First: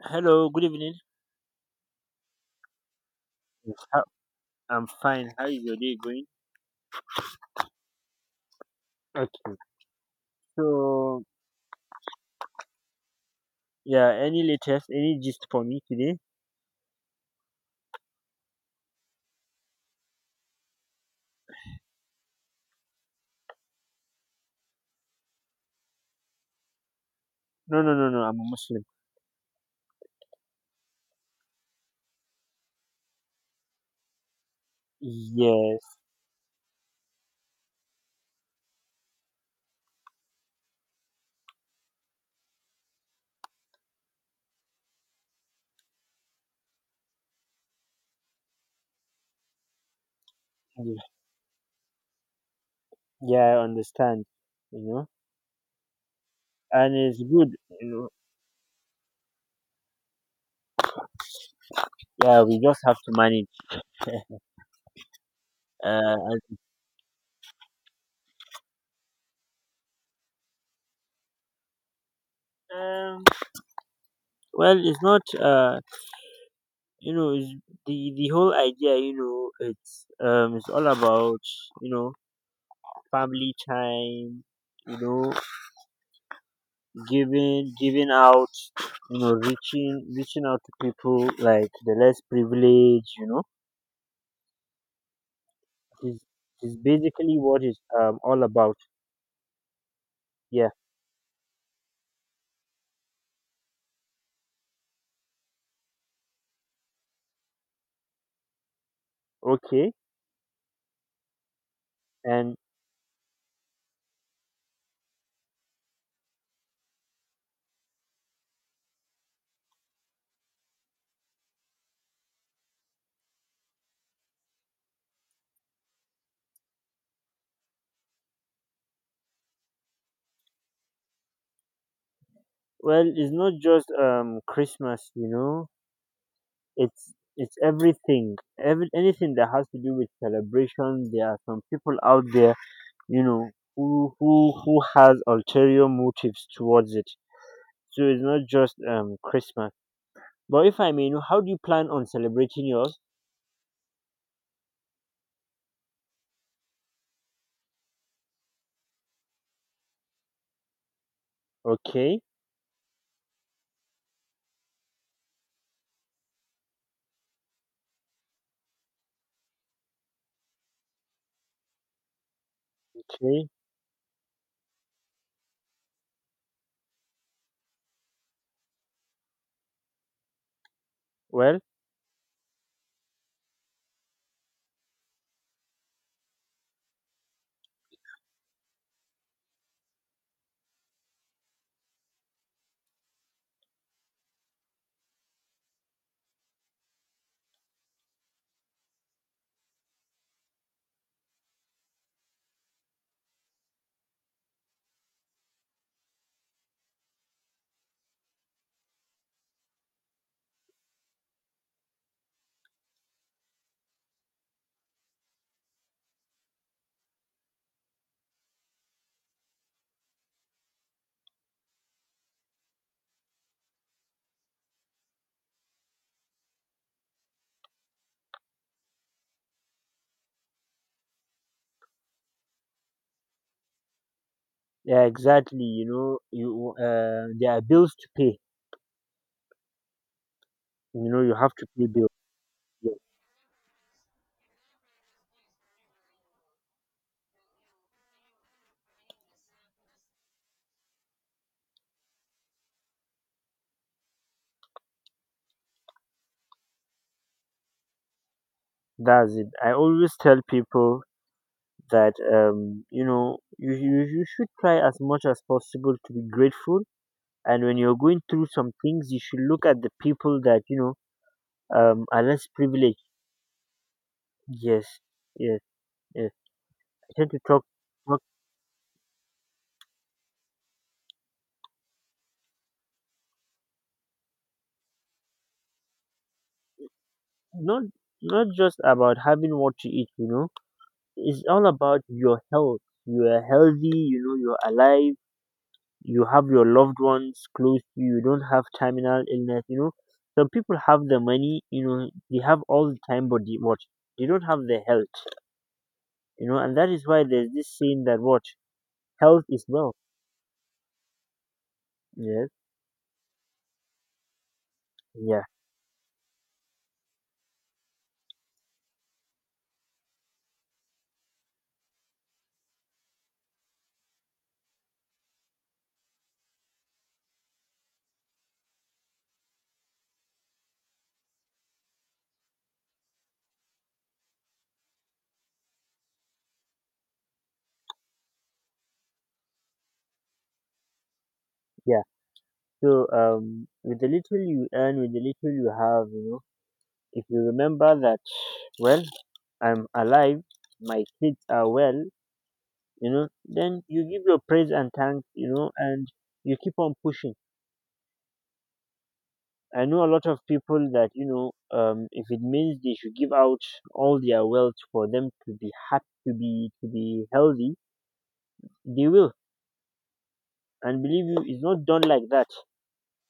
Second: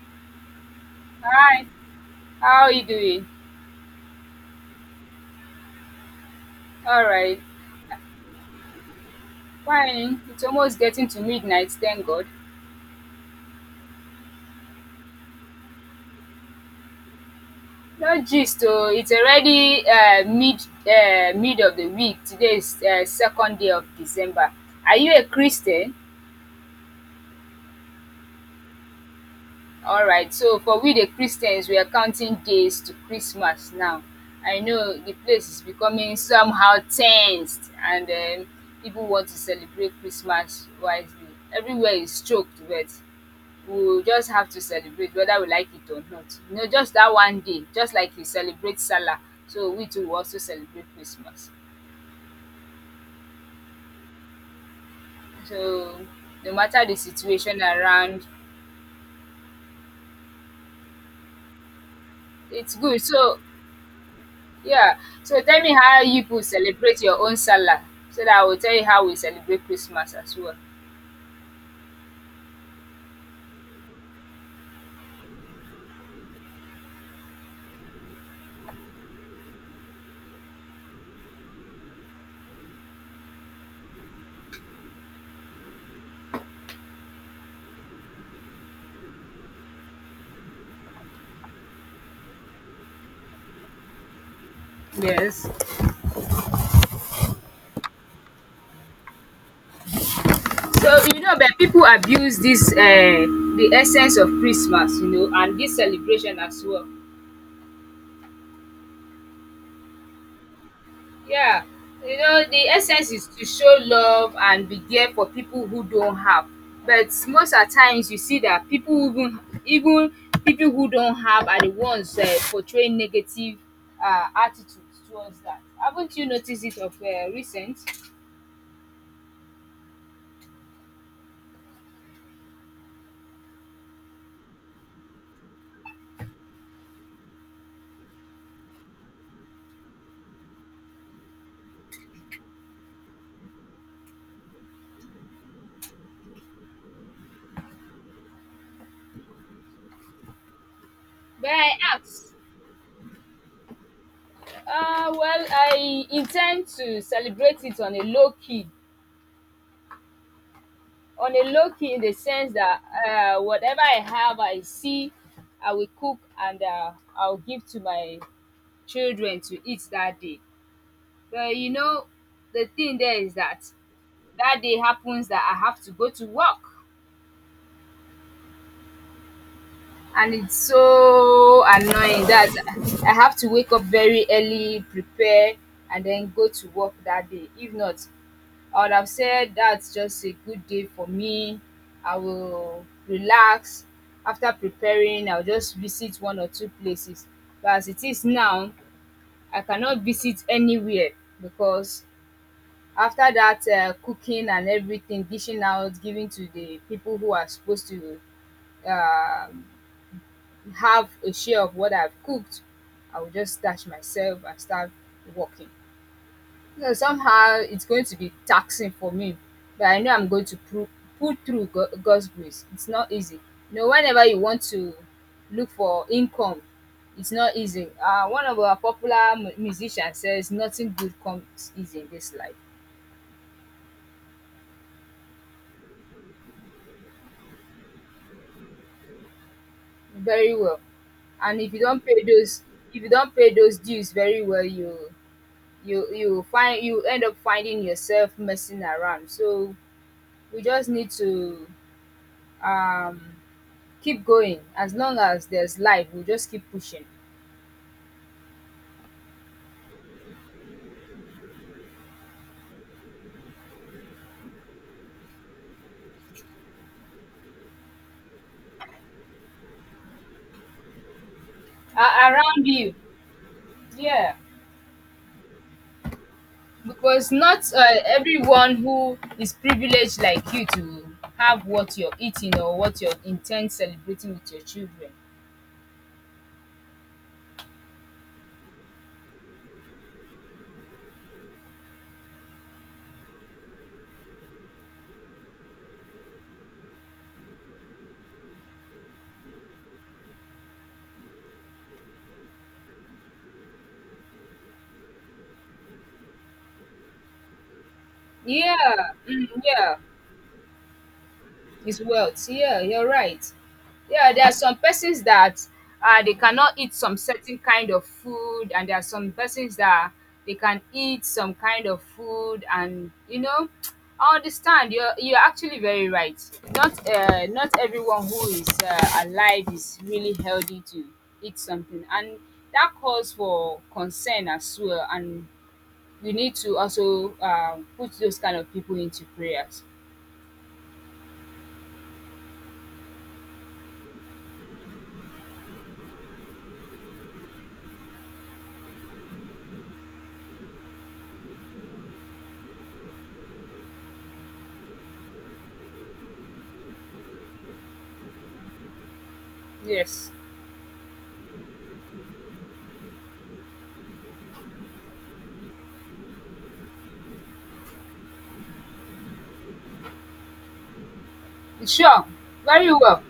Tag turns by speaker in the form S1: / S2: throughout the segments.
S1: Hello, good evening.
S2: Hi, how are you doing?
S1: Yes. I'm fine. How is your day going?
S2: All right,
S1: Okay.
S2: fine. It's almost getting to
S1: So,
S2: midnight, thank God.
S1: yeah, any latest, any gist for me today?
S2: No gist, oh, it's already mid of the week. Today is second day of December. Are you a Christian?
S1: No, no, no, no. I'm a Muslim.
S2: All right. So for we the Christians, we are counting days to Christmas now. I know the place is
S1: Yes.
S2: becoming somehow tensed, and people want to celebrate Christmas wisely. Everywhere is choked with we will just have to celebrate whether we like it or not. You know, just that one day, just like we celebrate Salah, so we too will also celebrate
S1: Yeah,
S2: Christmas.
S1: yeah, I understand. You know,
S2: So no matter
S1: and
S2: the
S1: it's good.
S2: situation
S1: You know,
S2: around,
S1: yeah, we
S2: it's
S1: just have
S2: good.
S1: to
S2: So
S1: manage.
S2: yeah. So tell me how
S1: Uh,
S2: you people
S1: as-
S2: celebrate your own Salah, so that I will tell you how we celebrate Christmas as well.
S1: um, well, it's not. You know, it's the whole idea. You know, it's all about you know family time. You know, giving out, reaching out to people like the less privileged,
S2: Yes.
S1: is is basically what it's all about, yeah.
S2: So you know, but people abuse this the essence of Christmas, you know, and this celebration as well.
S1: Okay.
S2: Yeah, you know,
S1: And
S2: the essence is to show love and be there for people who don't have. But most at times you see that people who even even people who don't have are the ones portraying negative attitudes towards that. Haven't you noticed it of recent?
S1: well, it's not just Christmas, you know, it's it's everything, every anything that has to do with celebration. There are some people out there, you know, who who has ulterior motives towards it. So it's not just Christmas. But if I may know, how
S2: But
S1: do you
S2: I
S1: plan on
S2: ask.
S1: celebrating yours?
S2: Well, I intend to celebrate it on a low key. On a low key, in the
S1: Okay,
S2: sense that whatever I have, I see, I will cook and I'll give to my children to eat that day. But you know the thing there is
S1: okay.
S2: that that day happens that I have to go to work and it's
S1: Well,
S2: so annoying that I have to wake up very early, prepare and then go to work that day. If not I would have said that's just a good day for me, I will relax. After preparing I will just visit one or two places but as it is now I cannot visit anywhere because after that cooking and everything, dishing out, giving to the people who are supposed to um, have a share of what I've cooked, I will just stash myself and start working. So somehow it's going to be taxing for me, but I know I'm going to pull through God's grace. It's not easy. You know, whenever you want to look for income, it's not easy. One of our popular musicians says, nothing good comes easy in this life.
S1: yeah, exactly. You know, you there are bills to pay.
S2: Very well.
S1: You know, you have
S2: And
S1: to
S2: if you
S1: pay
S2: don't
S1: bills.
S2: pay those,
S1: Yeah,
S2: if you don't pay those dues very well, you find you end up finding yourself messing around. So we just need to um, keep going as long as there's life. We just keep pushing
S1: that's it. I always tell people that you know, you you should try as much as possible to be grateful. And when you're going through some things, you should look at the people that, you know, are less
S2: around you.
S1: privileged.
S2: Yeah,
S1: Yes, yes, yes. I
S2: because
S1: tend to talk,
S2: not
S1: talk
S2: everyone who is privileged like you to have what you're eating or what you're intent celebrating with your children.
S1: not not just about having what to eat. You know, it's all about your health. You are healthy, you know, you're alive, you have your loved ones close to you, you don't have terminal illness, you know. Some people have the money, you know, they have all the time, but they, what? They don't have the health, you know, and that is why there's this saying that what?
S2: Yeah,
S1: Health
S2: mm,
S1: is wealth.
S2: yeah. It's wealth.
S1: Yes,
S2: Yeah, you're right. Yeah, there are some persons
S1: yeah,
S2: that they cannot eat some certain kind of food, and there are some persons that they can eat some kind of food, and you know, I understand. You're actually very right. Not not everyone who is alive is really healthy to eat something, and that calls for concern as well. And we need to also put those kind of people into prayers.
S1: yeah. So, with the little you earn, with the little you have, you know, if you remember that, well, I'm alive, my kids are well, you know, then you give your praise and thanks, you know. And you keep on pushing. I know a lot
S2: Yes.
S1: of people that, you know, if it means they should give out all their wealth for them to be happy, to be healthy, they will. And believe you, it's not done
S2: Sure,
S1: like that.
S2: very well,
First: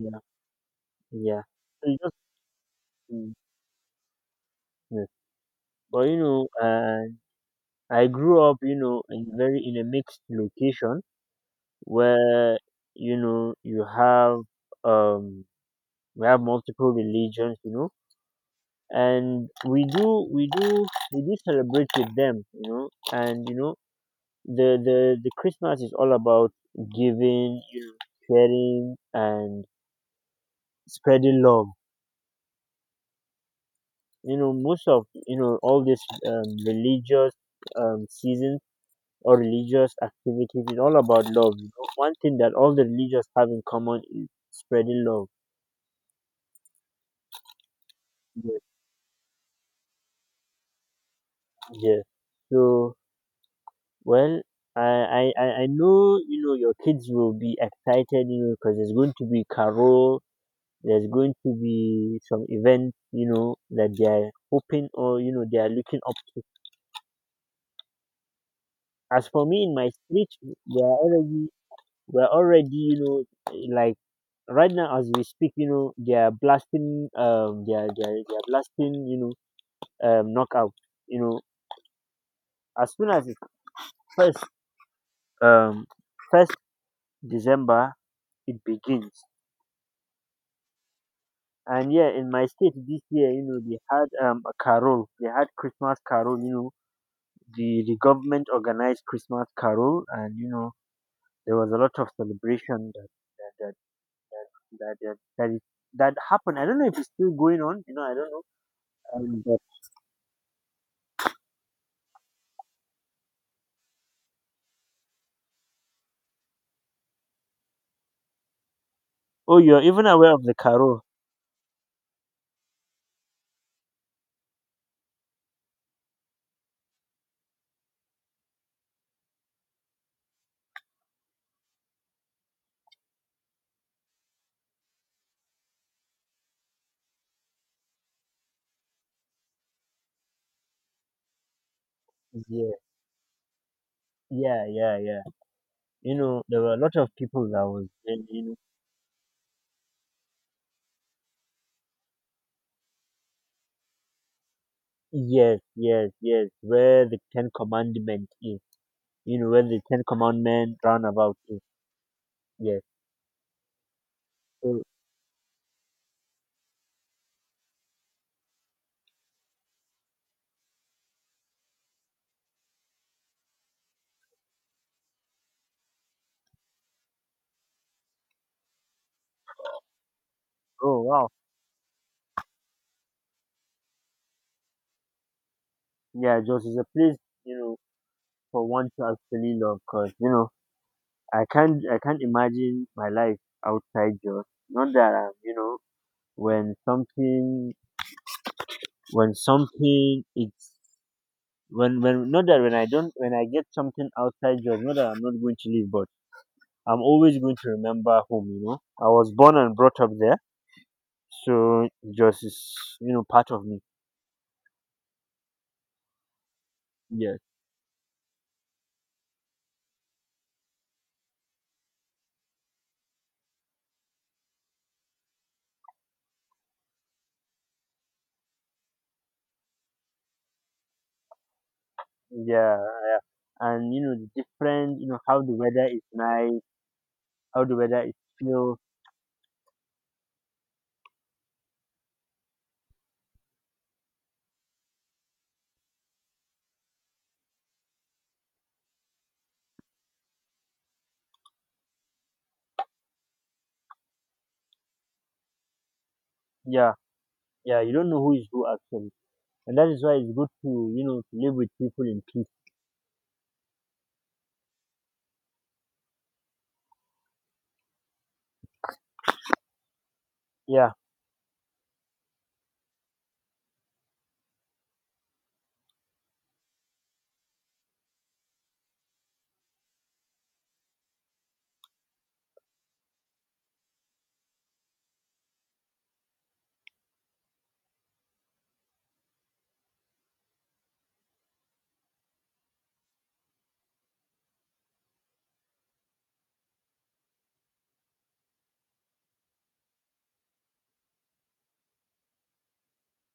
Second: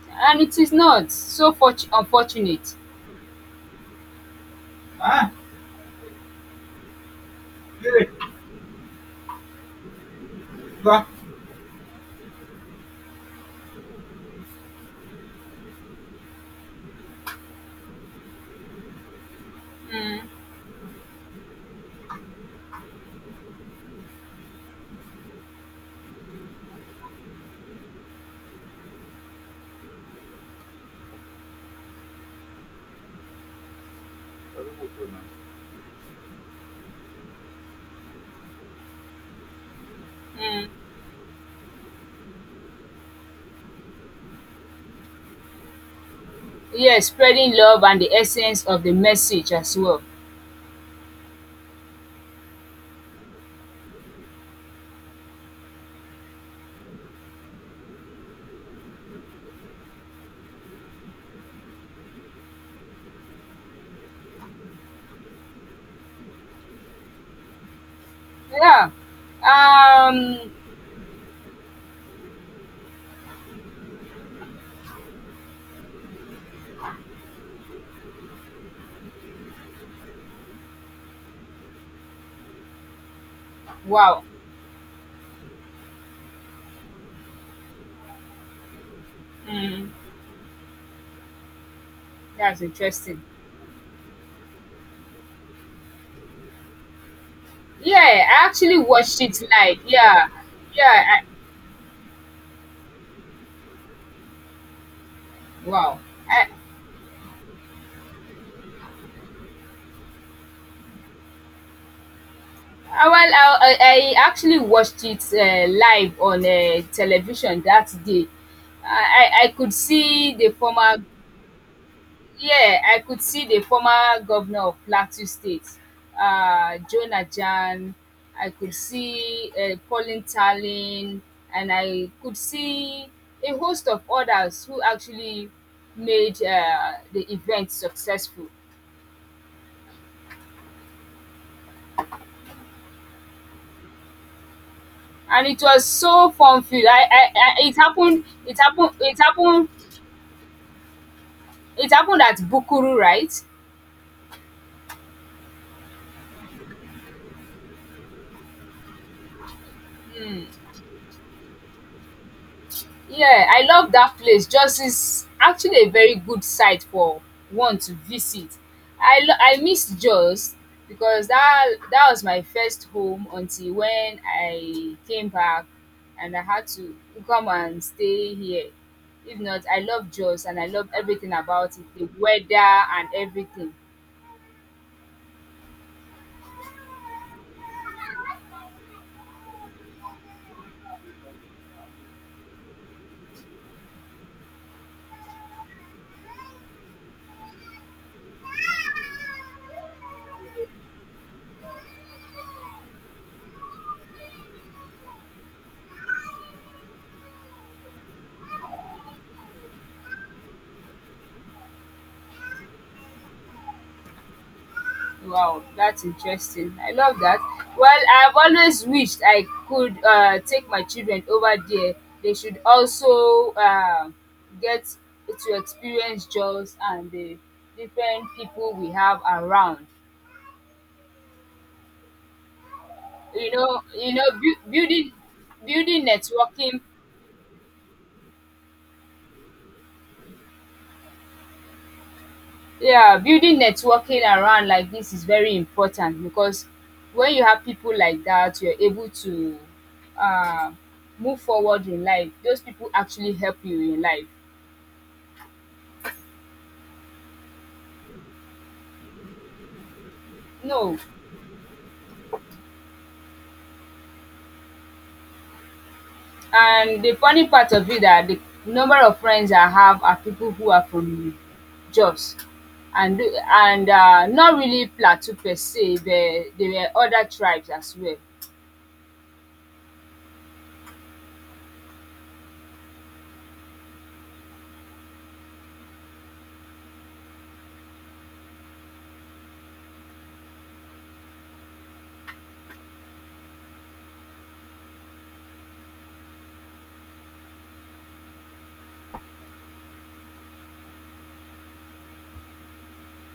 S1: Yeah,
S2: and it is not
S1: yeah.
S2: so fort
S1: So it's just
S2: unfortunate.
S1: mm, yeah. But you know, I grew up, you know, in a mixed location where, you know, you have, um we have multiple religions, you know. And we do celebrate with them, you know. And you know, the Christmas is all about giving, you know, sharing and spreading love. You know, most of, you know, all this religious, season or religious activities is all about love. You know, one thing that all the religious have in common is spreading love.
S2: Yes, spreading love and the
S1: Yeah,
S2: essence of the message as well.
S1: yeah. So well, I know, you know, your kids will be excited, you know, because there's going to be carol, there's going to be some event, you know, that they are hoping or, you know, they are looking up to.
S2: Yeah.
S1: As for me in my street,
S2: Um.
S1: they are already, we're already, you know, like right now as we speak, you know, they are blasting, they are blasting, you know, knockout, you know, as soon as it's
S2: Wow.
S1: first, um, first December, it begins.
S2: Mm,
S1: And yeah, in my
S2: that's
S1: state this
S2: interesting.
S1: year, you know, they had a carol. They had Christmas carol. You know, the
S2: Yeah, I
S1: government
S2: actually
S1: organized
S2: watched it
S1: Christmas
S2: live,
S1: carol,
S2: yeah,
S1: and you know
S2: yeah. I,
S1: there was a lot of celebration that that that is,
S2: wow.
S1: that
S2: I,
S1: happened. I don't know if it's still going on. You know, I don't know. Um, but,
S2: I, well, I actually watched it live on television that day. I
S1: oh,
S2: could
S1: you're even
S2: see
S1: aware of
S2: the
S1: the
S2: former,
S1: carol?
S2: yeah, I could see the former governor of Plateau State, Jonah Jan. I could see Pauline Talin, and I could see a host of others who actually made the event successful.
S1: Yeah, yeah, yeah, yeah.
S2: And it was
S1: You
S2: so
S1: know, there
S2: fun
S1: were a
S2: filled.
S1: lot of people that
S2: It
S1: was
S2: happened.
S1: in. You know,
S2: It happened. It happened. It happened at Bukuru, right?
S1: yes, yes, yes. Where the Ten Commandment is. You know, where the Ten Commandment roundabout is. Yes.
S2: Yeah, I love that place. Jos
S1: So
S2: is actually a very good site for one to visit. I miss Jos because that was my first home until when I came back and I had to come and stay here. If not, I love Jos and I love
S1: oh wow,
S2: everything about it, the weather and everything.
S1: yeah, Jos is a place, you know, for one to actually love because, you know, I can't imagine my life outside Jos. Not that I'm, you know, when something when something it's when not that when I don't when I get something outside Jos, not that I'm not going to leave, but I'm always going to remember home, you know. I was born and brought up there. So Jos is, you know, part of me.
S2: Wow, that's interesting. I love that.
S1: Yes.
S2: Well, I've always wished I could take my children over there. They should also get to experience jobs and the different people we have around.
S1: Yeah.
S2: You know,
S1: And you
S2: you
S1: know,
S2: know,
S1: the
S2: bu-
S1: different, you
S2: building
S1: know,
S2: building networking,
S1: how the weather is feels.
S2: yeah, building networking around like this is very important because when you have people like that, you're able to uh, move forward in life. Those people actually help you in life.
S1: Yeah, yeah, you don't know who is who actually. And that is why it's good to,
S2: No,
S1: you know, to live with people in peace.
S2: and the funny part of it that the number of friends I have are people who are
S1: Yeah.
S2: from Jos, and and not really Plateau per se. There were other tribes as well.